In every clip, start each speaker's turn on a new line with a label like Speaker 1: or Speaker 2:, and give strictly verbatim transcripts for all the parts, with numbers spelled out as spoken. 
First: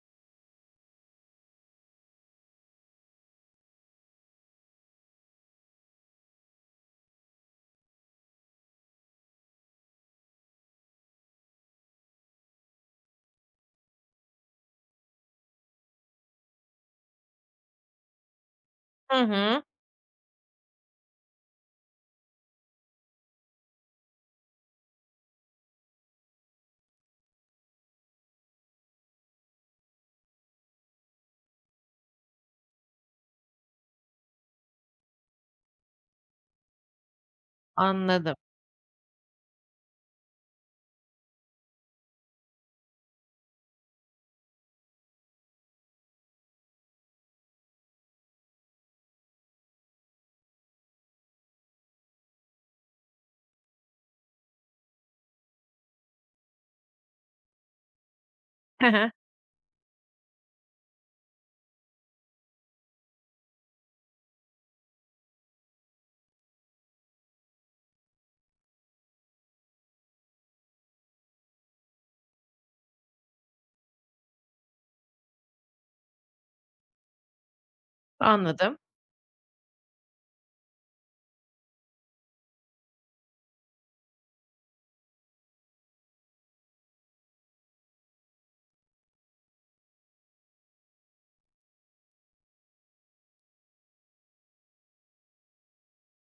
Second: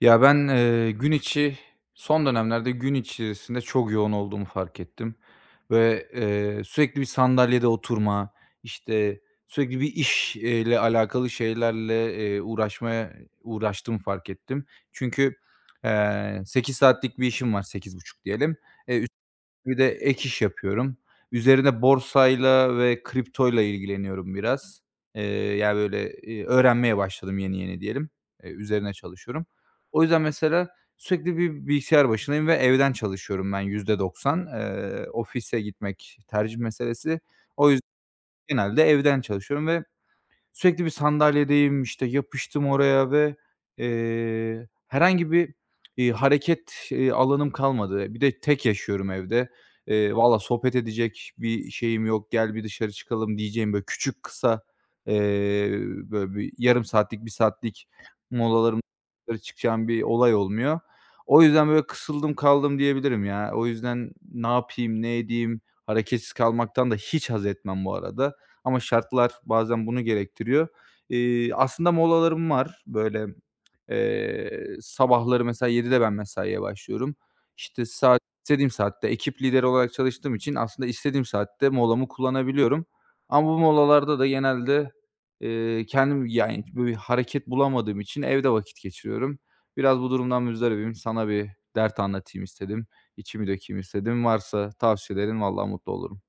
Speaker 1: Ya, ben, eee, gün içi son dönemlerde gün içerisinde çok yoğun olduğumu fark ettim ve, eee, sürekli bir sandalyede oturma, işte, sürekli bir iş eee, ile alakalı şeylerle, eee, uğraşmaya uğraştığımı fark ettim. Çünkü, eee, sekiz saatlik bir işim var, sekiz buçuk diyelim. Eee,
Speaker 2: Hı hı.
Speaker 1: Bir de ek iş yapıyorum. Üzerine borsayla ve kriptoyla ilgileniyorum biraz. Eee, Yani, böyle, iii, öğrenmeye başladım yeni yeni diyelim. Eee, üzerine çalışıyorum. O yüzden mesela sürekli bir bilgisayar başındayım ve evden çalışıyorum ben yüzde doksan. Eee, ofise gitmek tercih meselesi. O yüzden
Speaker 2: Anladım.
Speaker 1: genelde evden çalışıyorum ve sürekli bir sandalyedeyim, işte, yapıştım oraya ve, eee, herhangi bir, iii, hareket, eee, alanım kalmadı. Bir de tek yaşıyorum evde. Eee, valla sohbet edecek bir şeyim yok, "Gel bir dışarı çıkalım." diyeceğim, böyle, küçük, kısa, eee, böyle, bir yarım saatlik, bir saatlik molalarım
Speaker 2: He he.
Speaker 1: dışarı çıkacağım bir olay olmuyor. O yüzden, böyle, kısıldım kaldım diyebilirim ya. O yüzden ne yapayım, ne edeyim? Hareketsiz kalmaktan da hiç haz etmem bu arada. Ama şartlar bazen bunu gerektiriyor. Eee, aslında molalarım var. Böyle, eee, sabahları mesela yedide ben mesaiye başlıyorum. İşte, saat istediğim
Speaker 2: Anladım.
Speaker 1: saatte ekip lideri olarak çalıştığım için aslında istediğim saatte molamı kullanabiliyorum. Ama bu molalarda da genelde, eee, kendim, yani, böyle, bir hareket bulamadığım için evde vakit geçiriyorum. Biraz bu durumdan müzdaribim. Sana bir dert anlatayım istedim. İçimi dökeyim istedim. Varsa tavsiyelerin vallahi mutlu olurum.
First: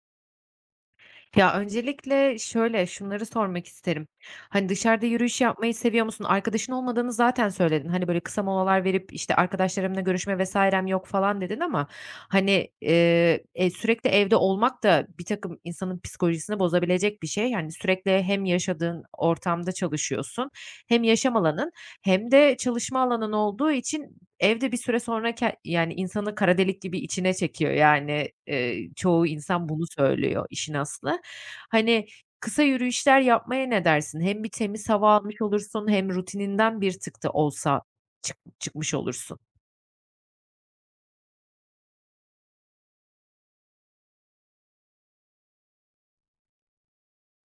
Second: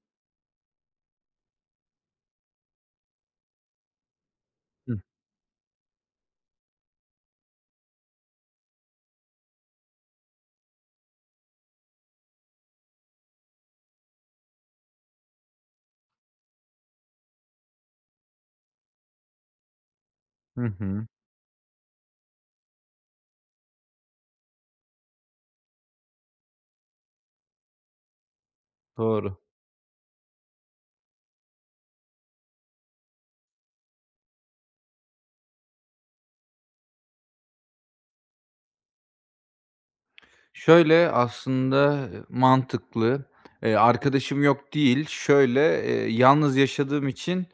Speaker 2: Ya, öncelikle şöyle, şunları sormak isterim. Hani,
Speaker 1: Hı,
Speaker 2: dışarıda yürüyüş yapmayı seviyor musun? Arkadaşın olmadığını zaten söyledin. Hani, böyle kısa molalar verip, işte, "Arkadaşlarımla görüşme vesairem yok." falan dedin ama, hani, eee, e, sürekli evde olmak da bir takım insanın psikolojisini bozabilecek bir şey. Yani, sürekli hem yaşadığın ortamda çalışıyorsun
Speaker 1: hı
Speaker 2: hem
Speaker 1: hı.
Speaker 2: yaşam alanın hem de çalışma alanın olduğu için evde bir süre sonra ke yani, insanı kara delik gibi içine çekiyor. Yani, eee, çoğu
Speaker 1: Doğru.
Speaker 2: insan bunu söylüyor işin aslı. Hani, kısa yürüyüşler yapmaya ne dersin? Hem bir temiz hava almış olursun hem rutininden bir tık da olsa çık çıkmış olursun.
Speaker 1: Şöyle, aslında mantıklı. Eee, arkadaşım yok değil. Şöyle, eee, yalnız yaşadığım için,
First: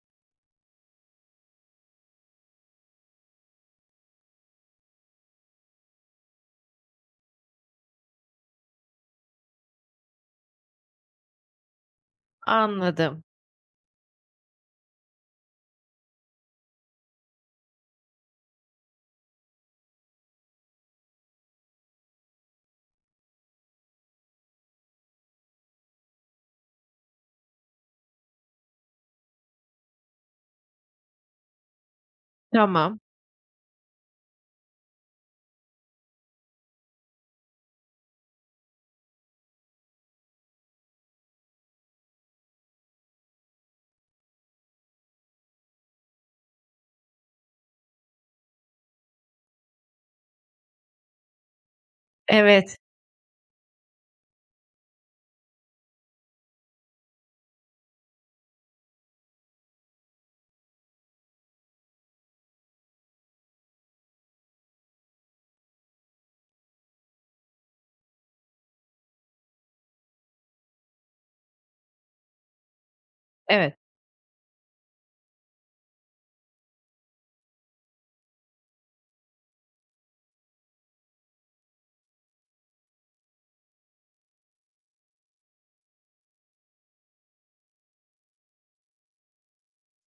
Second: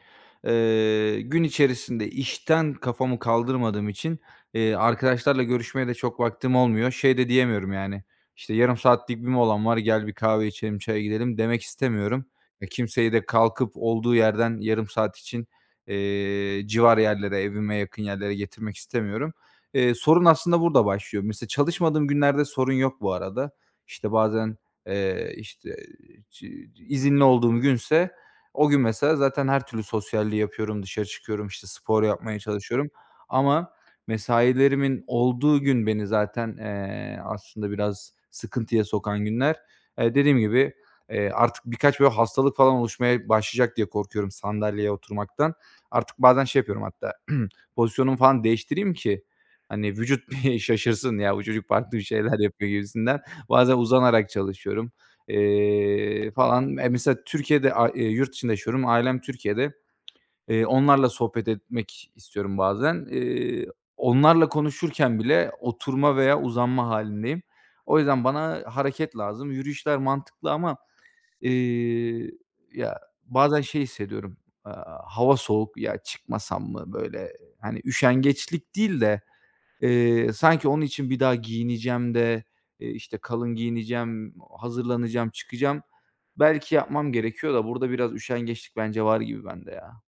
Speaker 1: eee, gün içerisinde işten kafamı kaldırmadığım için, eee, arkadaşlarla görüşmeye de çok vaktim olmuyor. Şey de diyemiyorum yani, İşte "Yarım saatlik bir molam var, gel bir kahve içelim, çaya gidelim." demek istemiyorum. E, kimseyi
Speaker 2: Anladım.
Speaker 1: de kalkıp olduğu yerden yarım saat için, eee, civar yerlere, evime yakın yerlere getirmek istemiyorum. Eee, sorun aslında burada başlıyor. Mesela çalışmadığım günlerde sorun yok bu arada. İşte bazen, eee, işte, çi izinli olduğum günse o gün mesela zaten her türlü sosyalliği yapıyorum, dışarı çıkıyorum, işte, spor yapmaya çalışıyorum
Speaker 2: Tamam.
Speaker 1: ama mesailerimin olduğu gün beni zaten, eee, aslında biraz sıkıntıya sokan günler. Eee, dediğim gibi, eee, artık birkaç böyle hastalık falan oluşmaya başlayacak diye korkuyorum sandalyeye oturmaktan. Artık bazen şey yapıyorum hatta, pozisyonumu falan değiştireyim ki hani vücut bir şaşırsın ya, bu çocuk farklı bir şeyler yapıyor
Speaker 2: Evet,
Speaker 1: gibisinden. Bazen uzanarak çalışıyorum, eee, falan. E, mesela Türkiye'de, a eee, yurt dışında yaşıyorum. Ailem Türkiye'de. Eee, onlarla sohbet etmek istiyorum bazen. Eee, onlarla konuşurken bile oturma veya uzanma hâlindeyim. O yüzden bana hareket lazım. Yürüyüşler mantıklı ama, eee, ya, bazen
Speaker 2: evet.
Speaker 1: şey hissediyorum, aaa, hava soğuk, ya çıkmasam mı böyle, hani, üşengeçlik değil de Eee, sanki onun için bir daha giyineceğim de, eee, işte, kalın giyineceğim, hazırlanacağım, çıkacağım. Belki yapmam gerekiyor da burada biraz üşengeçlik bence var gibi bende ya.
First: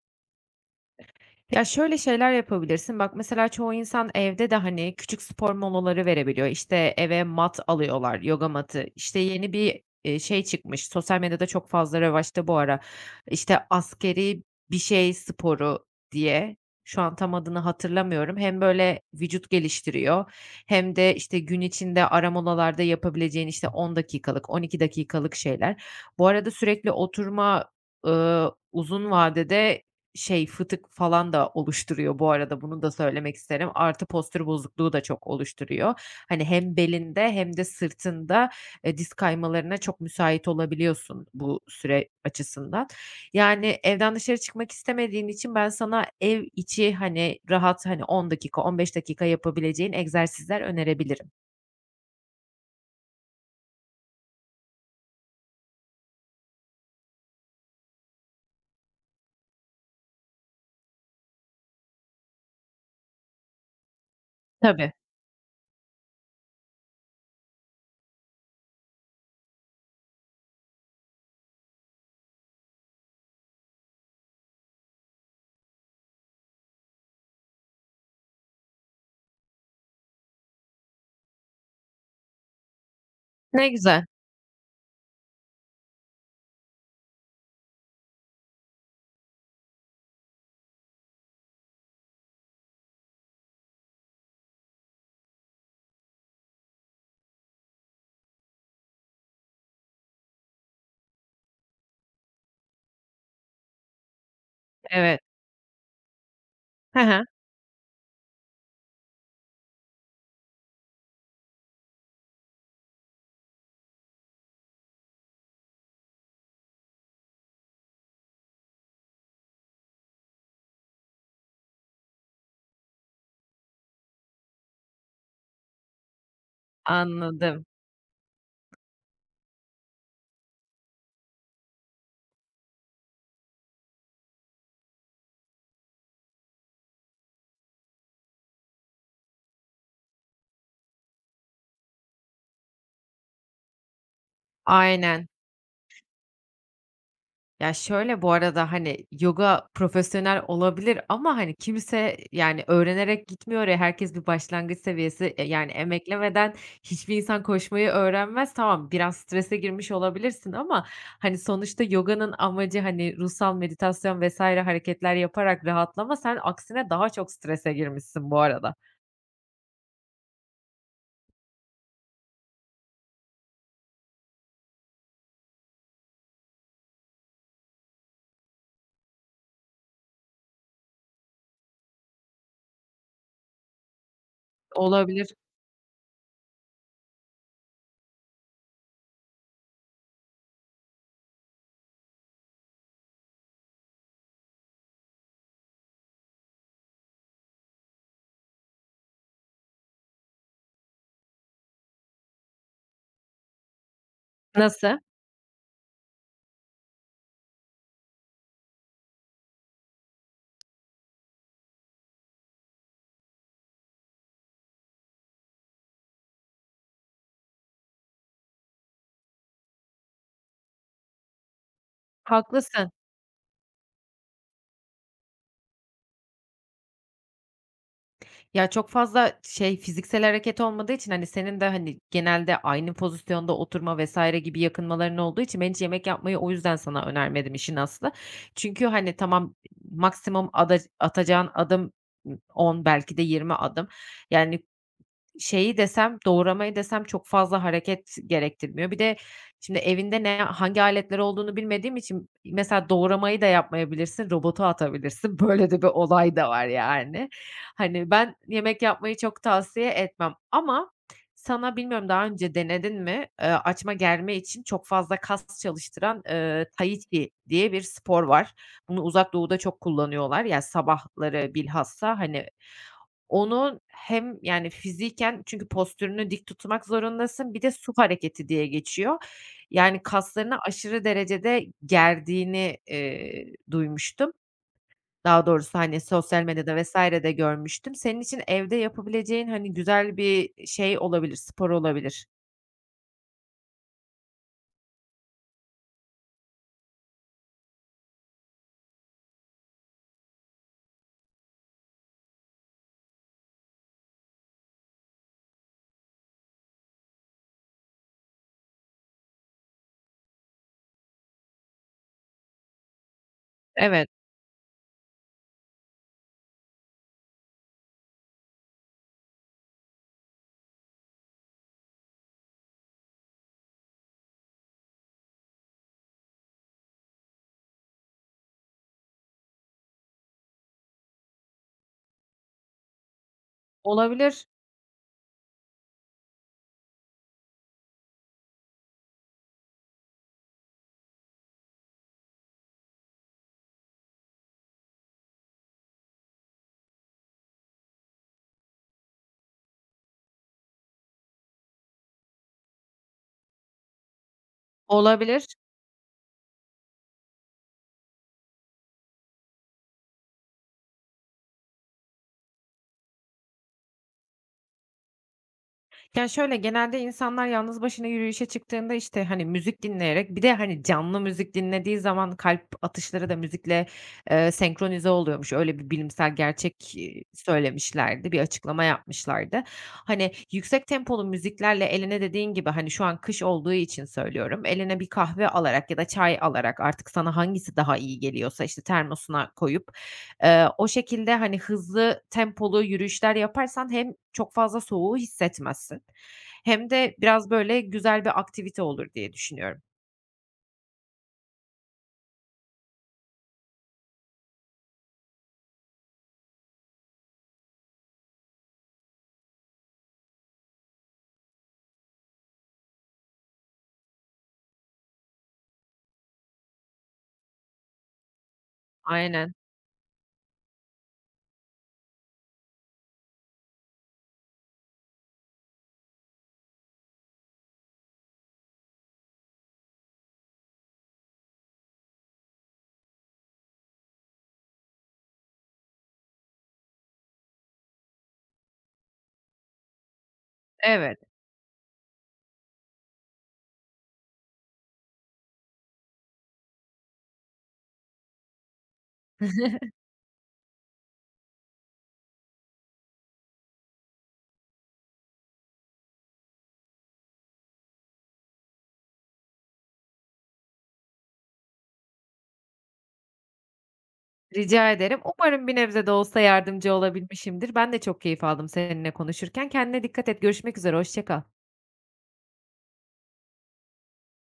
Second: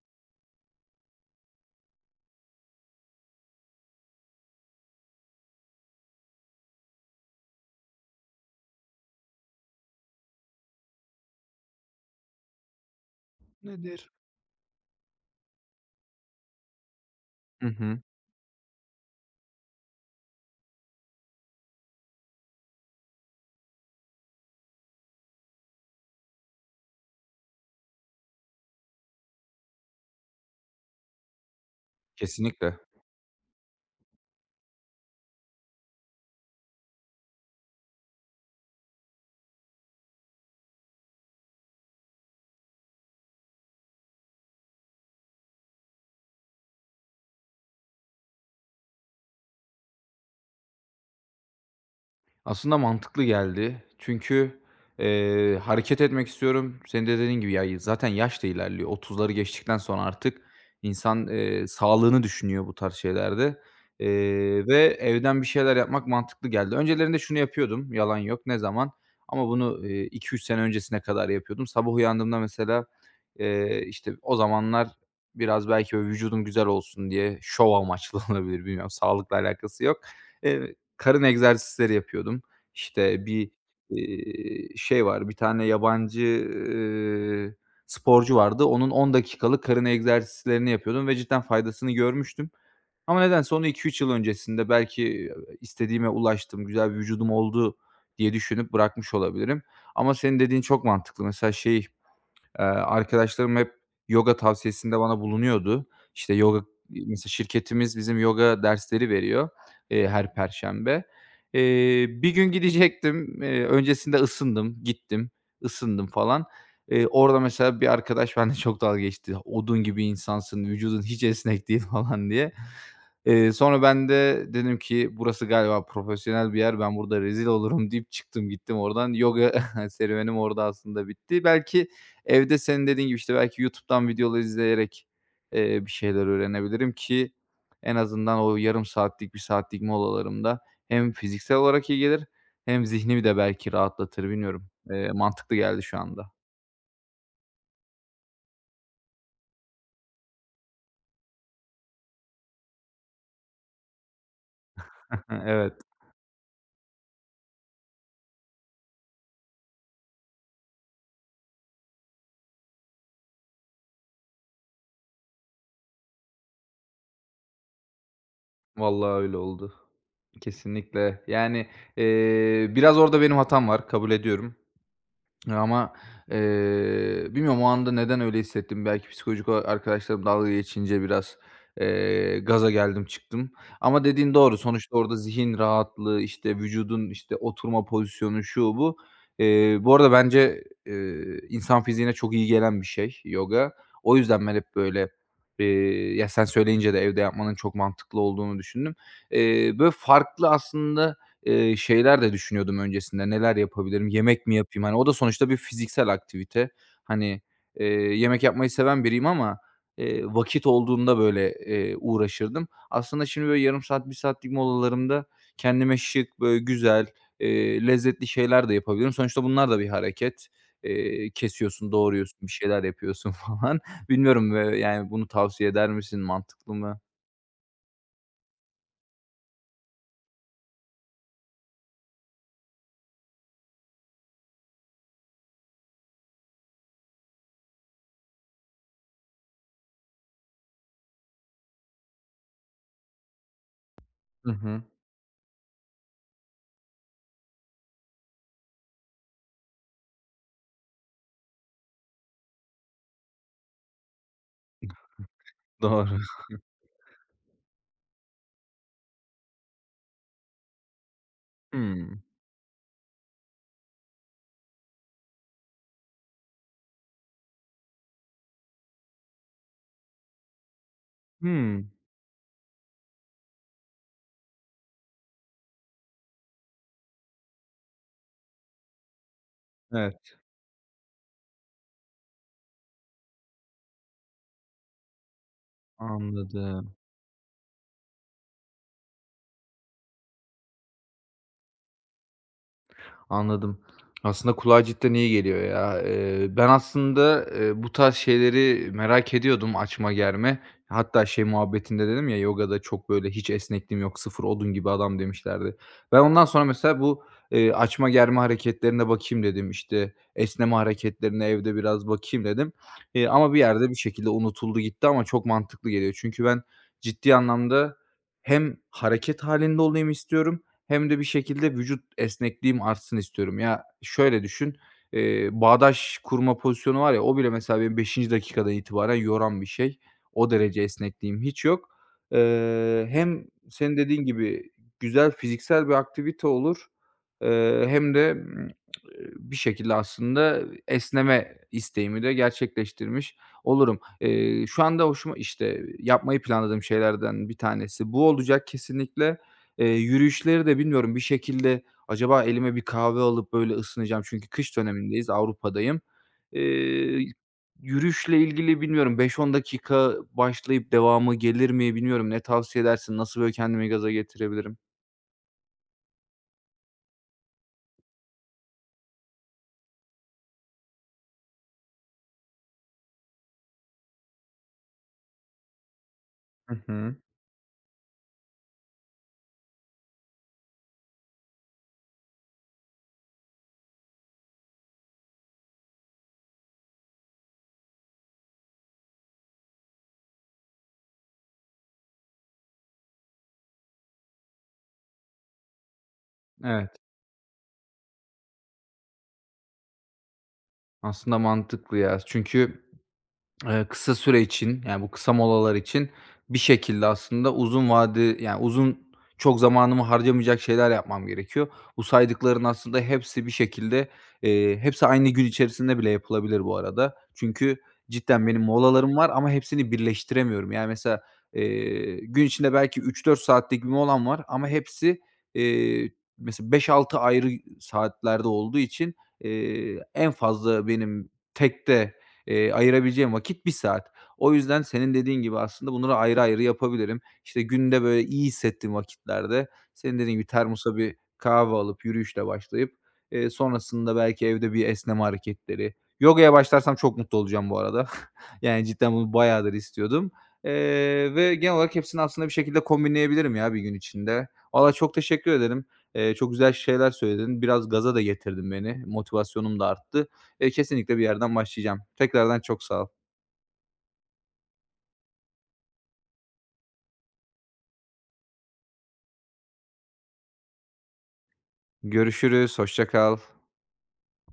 Speaker 2: Ya, şöyle şeyler yapabilirsin. Bak, mesela çoğu insan evde de, hani, küçük spor molaları verebiliyor. İşte, eve mat alıyorlar, yoga matı. İşte, yeni bir, eee, şey çıkmış, sosyal medyada çok fazla revaçta bu ara. İşte,
Speaker 1: Nedir?
Speaker 2: askeri bir şey sporu diye. Şu an tam adını
Speaker 1: Hı hı.
Speaker 2: hatırlamıyorum. Hem böyle vücut geliştiriyor hem de, işte, gün içinde ara molalarda yapabileceğin, işte, on dakikalık, on iki dakikalık şeyler. Bu arada sürekli oturma, ııı, uzun vadede şey, fıtık falan da oluşturuyor bu arada,
Speaker 1: Kesinlikle.
Speaker 2: bunu da söylemek isterim. Artı postür bozukluğu da çok oluşturuyor. Hani hem belinde hem de sırtında, eee, diz kaymalarına çok müsait olabiliyorsun bu süre açısından. Yani evden dışarı çıkmak istemediğin için ben sana ev içi, hani, rahat, hani, on dakika, on beş dakika yapabileceğin egzersizler önerebilirim.
Speaker 1: Aslında mantıklı geldi. Çünkü, eee, hareket etmek istiyorum. Senin de dediğin gibi ya zaten yaş da ilerliyor. Otuzları geçtikten sonra artık insan, eee, sağlığını düşünüyor bu tarz şeylerde, eee, ve
Speaker 2: Tabii.
Speaker 1: evden bir şeyler yapmak mantıklı geldi. Öncelerinde şunu yapıyordum, yalan yok. Ne zaman? Ama bunu, iki üç sene öncesine kadar yapıyordum. Sabah uyandığımda mesela, eee, işte, o zamanlar biraz belki böyle vücudum güzel olsun diye şov amaçlı olabilir, bilmiyorum, sağlıkla alakası yok. Eee, Karın egzersizleri yapıyordum. İşte bir,
Speaker 2: Ne güzel.
Speaker 1: eee, şey var, bir tane yabancı, eee, sporcu vardı. Onun on dakikalık karın egzersizlerini yapıyordum ve cidden faydasını görmüştüm. Ama nedense onu iki üç yıl öncesinde belki istediğime ulaştım, güzel bir vücudum oldu diye düşünüp bırakmış olabilirim. Ama senin dediğin çok mantıklı. Mesela şey, Eee, arkadaşlarım hep yoga tavsiyesinde bana
Speaker 2: Evet.
Speaker 1: bulunuyordu. İşte, yoga
Speaker 2: He he.
Speaker 1: mesela şirketimiz bizim yoga dersleri veriyor, eee, her perşembe. Eee, bir gün gidecektim. Eee, öncesinde ısındım, gittim, ısındım falan. Eee, orada mesela bir arkadaş benimle çok dalga geçti. "Odun gibi insansın, vücudun hiç esnek değil." falan diye. Eee, sonra ben de dedim ki, "Burası galiba profesyonel bir yer, ben burada rezil
Speaker 2: Anladım.
Speaker 1: olurum." deyip çıktım gittim oradan. Yoga serüvenim orada aslında bitti. Belki, evde senin dediğin gibi, işte, belki YouTube'dan videolar izleyerek, eee, bir şeyler öğrenebilirim ki en azından o yarım saatlik, bir saatlik molalarımda hem fiziksel olarak iyi gelir hem zihnimi de belki rahatlatır. Bilmiyorum. Eee,
Speaker 2: Aynen.
Speaker 1: mantıklı geldi şu anda.
Speaker 2: Ya, şöyle bu arada, hani, yoga profesyonel olabilir ama, hani, kimse, yani, öğrenerek gitmiyor ya, herkes bir başlangıç seviyesi, e, yani,
Speaker 1: Evet,
Speaker 2: emeklemeden hiçbir insan koşmayı öğrenmez. Tamam, biraz strese girmiş olabilirsin ama, hani, sonuçta yoganın amacı, hani, ruhsal meditasyon vesaire hareketler yaparak rahatlama. Sen aksine daha çok strese girmişsin bu arada.
Speaker 1: vallahi öyle oldu. Kesinlikle. Yani, eee, biraz orada benim hatam var, kabul ediyorum. ama, eee, bilmiyorum o anda neden öyle hissettim. Belki psikolojik olarak arkadaşlarım dalga geçince biraz, eee, gaza geldim, çıktım. Ama dediğin doğru. Sonuçta orada
Speaker 2: Olabilir.
Speaker 1: zihin rahatlığı, işte, vücudun, işte, oturma pozisyonu, şu, bu. Eee, bu arada bence, eee, insan fiziğine çok iyi gelen bir şey yoga. O yüzden ben hep böyle, eee, ya sen söyleyince de evde yapmanın çok mantıklı olduğunu düşündüm. Eee, böyle farklı aslında Eee, şeyler de düşünüyordum öncesinde, neler yapabilirim, yemek mi yapayım? Hani,
Speaker 2: Nasıl?
Speaker 1: o da sonuçta bir fiziksel aktivite. Hani, eee, yemek yapmayı seven biriyim ama, eee, vakit olduğunda, böyle, eee, uğraşırdım. Aslında şimdi, böyle, yarım saat, bir saatlik molalarımda kendime şık, böyle, güzel, eee, lezzetli şeyler de yapabilirim. Sonuçta bunlar da bir hareket. Eee, kesiyorsun, doğruyorsun, bir şeyler
Speaker 2: Haklısın.
Speaker 1: yapıyorsun falan. Bilmiyorum, eee, yani, bunu tavsiye eder misin? Mantıklı mı?
Speaker 2: Ya, çok fazla şey, fiziksel hareket olmadığı için, hani, senin de, hani, genelde aynı pozisyonda oturma vesaire gibi yakınmaların olduğu için ben hiç yemek yapmayı o yüzden sana önermedim işin aslı. Çünkü, hani, tamam, maksimum ada atacağın adım, ımm, on belki de yirmi adım.
Speaker 1: Hı
Speaker 2: Yani,
Speaker 1: hı.
Speaker 2: şeyi desem, doğramayı desem çok fazla hareket gerektirmiyor. Bir de şimdi evinde ne hangi aletler olduğunu bilmediğim için mesela doğramayı da yapmayabilirsin, robota atabilirsin. Böyle de bir
Speaker 1: Doğru.
Speaker 2: olay da var yani. Hani ben yemek yapmayı çok tavsiye etmem ama sana bilmiyorum
Speaker 1: Hımm.
Speaker 2: daha önce denedin mi, eee, açma germe için çok fazla kas çalıştıran, eee, Tai Chi diye bir spor var. Bunu Uzak Doğu'da çok kullanıyorlar. Yani sabahları
Speaker 1: Hımm.
Speaker 2: bilhassa hani onun hem, yani, fiziken çünkü postürünü dik tutmak zorundasın, bir de su hareketi diye geçiyor. Yani,
Speaker 1: Evet.
Speaker 2: kaslarını aşırı derecede gerdiğini, eee, duymuştum. Daha doğrusu, hani, sosyal medyada
Speaker 1: Anladım.
Speaker 2: vesaire de görmüştüm. Senin için evde yapabileceğin, hani, güzel bir şey olabilir, spor olabilir.
Speaker 1: Anladım. Aslında kulağa cidden iyi geliyor ya. Eee, ben aslında, eee, bu tarz şeyleri merak ediyordum, açma germe. Hatta şey muhabbetinde dedim ya, yogada çok böyle hiç esnekliğim yok, sıfır odun gibi adam demişlerdi. Ben ondan sonra mesela bu, eee, açma germe hareketlerine bakayım dedim. İşte, esneme hareketlerine evde biraz bakayım dedim. Eee, ama bir yerde bir
Speaker 2: Evet,
Speaker 1: şekilde unutuldu gitti ama çok mantıklı geliyor. Çünkü ben ciddi anlamda hem hareket halinde olayım istiyorum hem de bir şekilde vücut esnekliğim artsın istiyorum. Ya, şöyle düşün, eee, bağdaş kurma pozisyonu var ya, o bile mesela beni beşinci dakikadan itibaren yoran bir şey. O derece esnekliğim hiç yok. Eee, hem senin dediğin
Speaker 2: olabilir,
Speaker 1: gibi güzel fiziksel bir aktivite olur Eee, hem de, ımm, bir şekilde aslında esneme isteğimi de gerçekleştirmiş olurum. Eee, şu anda hoşuma işte, yapmayı planladığım şeylerden bir tanesi bu olacak kesinlikle. Eee, yürüyüşleri de bilmiyorum bir şekilde acaba elime bir kahve alıp böyle ısınacağım çünkü kış dönemindeyiz,
Speaker 2: olabilir.
Speaker 1: Avrupa'dayım. Eee, Yürüyüşle ilgili bilmiyorum beş on dakika başlayıp devamı gelir mi bilmiyorum. Ne tavsiye edersin? Nasıl böyle kendimi gaza getirebilirim?
Speaker 2: Ya, şöyle, genelde insanlar yalnız başına yürüyüşe çıktığında, işte, hani, müzik dinleyerek bir de, hani, canlı müzik dinlediği zaman kalp atışları da müzikle, eee, senkronize oluyormuş. Öyle bir bilimsel
Speaker 1: Hı
Speaker 2: gerçek,
Speaker 1: hı.
Speaker 2: iii, söylemişlerdi, bir açıklama yapmışlardı. Hani, yüksek tempolu müziklerle eline dediğin gibi, hani, şu an kış olduğu için söylüyorum, eline bir kahve alarak ya da çay alarak artık sana hangisi daha iyi geliyorsa, işte, termosuna koyup Eee, o şekilde, hani, hızlı tempolu yürüyüşler yaparsan hem çok fazla soğuğu hissetmezsin hem
Speaker 1: Evet.
Speaker 2: de biraz, böyle, güzel bir aktivite olur diye düşünüyorum.
Speaker 1: Aslında mantıklı ya. Çünkü Eee, kısa süre için, yani, bu kısa molalar için bir şekilde aslında uzun vade yani, uzun çok zamanımı harcamayacak şeyler yapmam gerekiyor. Bu saydıkların aslında hepsi bir şekilde, eee, hepsi aynı gün içerisinde bile yapılabilir bu arada. Çünkü cidden benim molalarım var ama
Speaker 2: Aynen.
Speaker 1: hepsini birleştiremiyorum. Yani, mesela, eee, gün içinde belki üç dört saatlik bir molam var ama hepsi, eee, mesela beş altı ayrı saatlerde olduğu için, eee, en fazla benim tekte eee, ayırabileceğim vakit bir saat. O yüzden senin dediğin gibi aslında bunları ayrı ayrı yapabilirim. İşte, günde, böyle, iyi hissettiğim vakitlerde senin dediğin gibi termosa bir
Speaker 2: Evet,
Speaker 1: kahve alıp yürüyüşle başlayıp, eee, sonrasında belki evde bir esneme hareketleri. Yogaya başlarsam çok mutlu olacağım bu arada. Yani, cidden bunu bayağıdır istiyordum, eee, ve genel olarak hepsini aslında bir şekilde kombinleyebilirim ya bir gün içinde. Valla çok teşekkür ederim. Eee, çok güzel şeyler söyledin. Biraz gaza da getirdin beni. Motivasyonum da arttı. Eee, kesinlikle bir yerden başlayacağım. Tekrardan çok sağ ol.
Speaker 2: rica ederim. Umarım bir nebze de olsa yardımcı olabilmişimdir. Ben de çok keyif aldım seninle konuşurken. Kendine dikkat et. Görüşmek üzere, hoşça kal.
Speaker 1: Görüşürüz, hoşça kal.